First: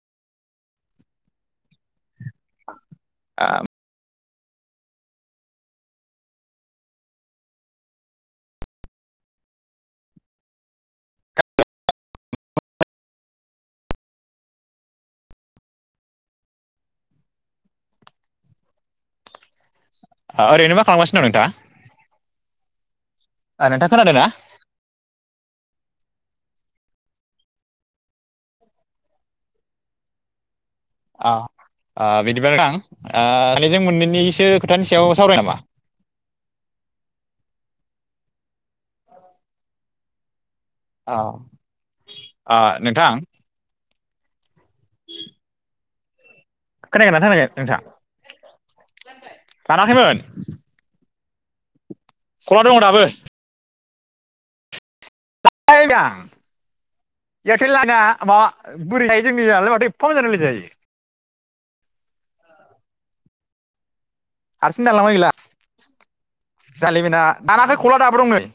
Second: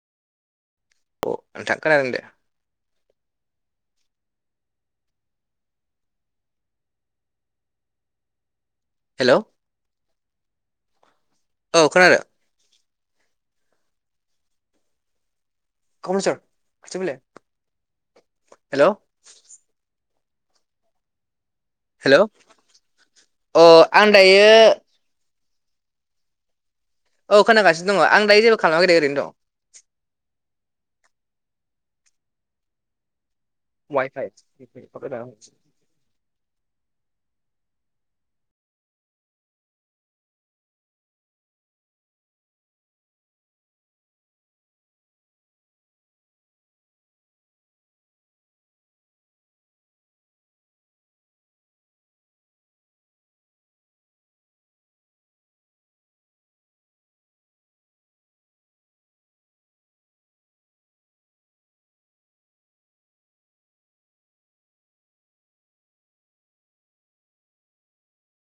अ नोंथां खोनादों दे। आ। हेलौ। औ खोनादों? खमलेसर खाथि आव फैलाय हेल'। ओरैनो मा खालामगसिनो दं नोंथाङा? हेल' अ ओ नोंथाङा आं खोनादों ना? दायो औ खोनागासिनो दं आं दायो जेबो खालामाखै दे ओरैनो दङो। अ अ बिदिबा नोंथां ओ सानै जों मोननैनिसो खोथानि सायाव वाइफाइ सावरायनो नामा? औ अ नोंथां। खोनादों ना खोनायाखै नोंथाङां? दानाखैमोन। फनाव दङ दाबो? आं [unintelligible] एआरटेला आंना माबा बोरै [unintelligible] जोंनियालाय माबोरै एफा मोजां रायलायजायो हारसिं दानलांबाय गैला जायालै बेना आंनाथ' खला दाबो दं नै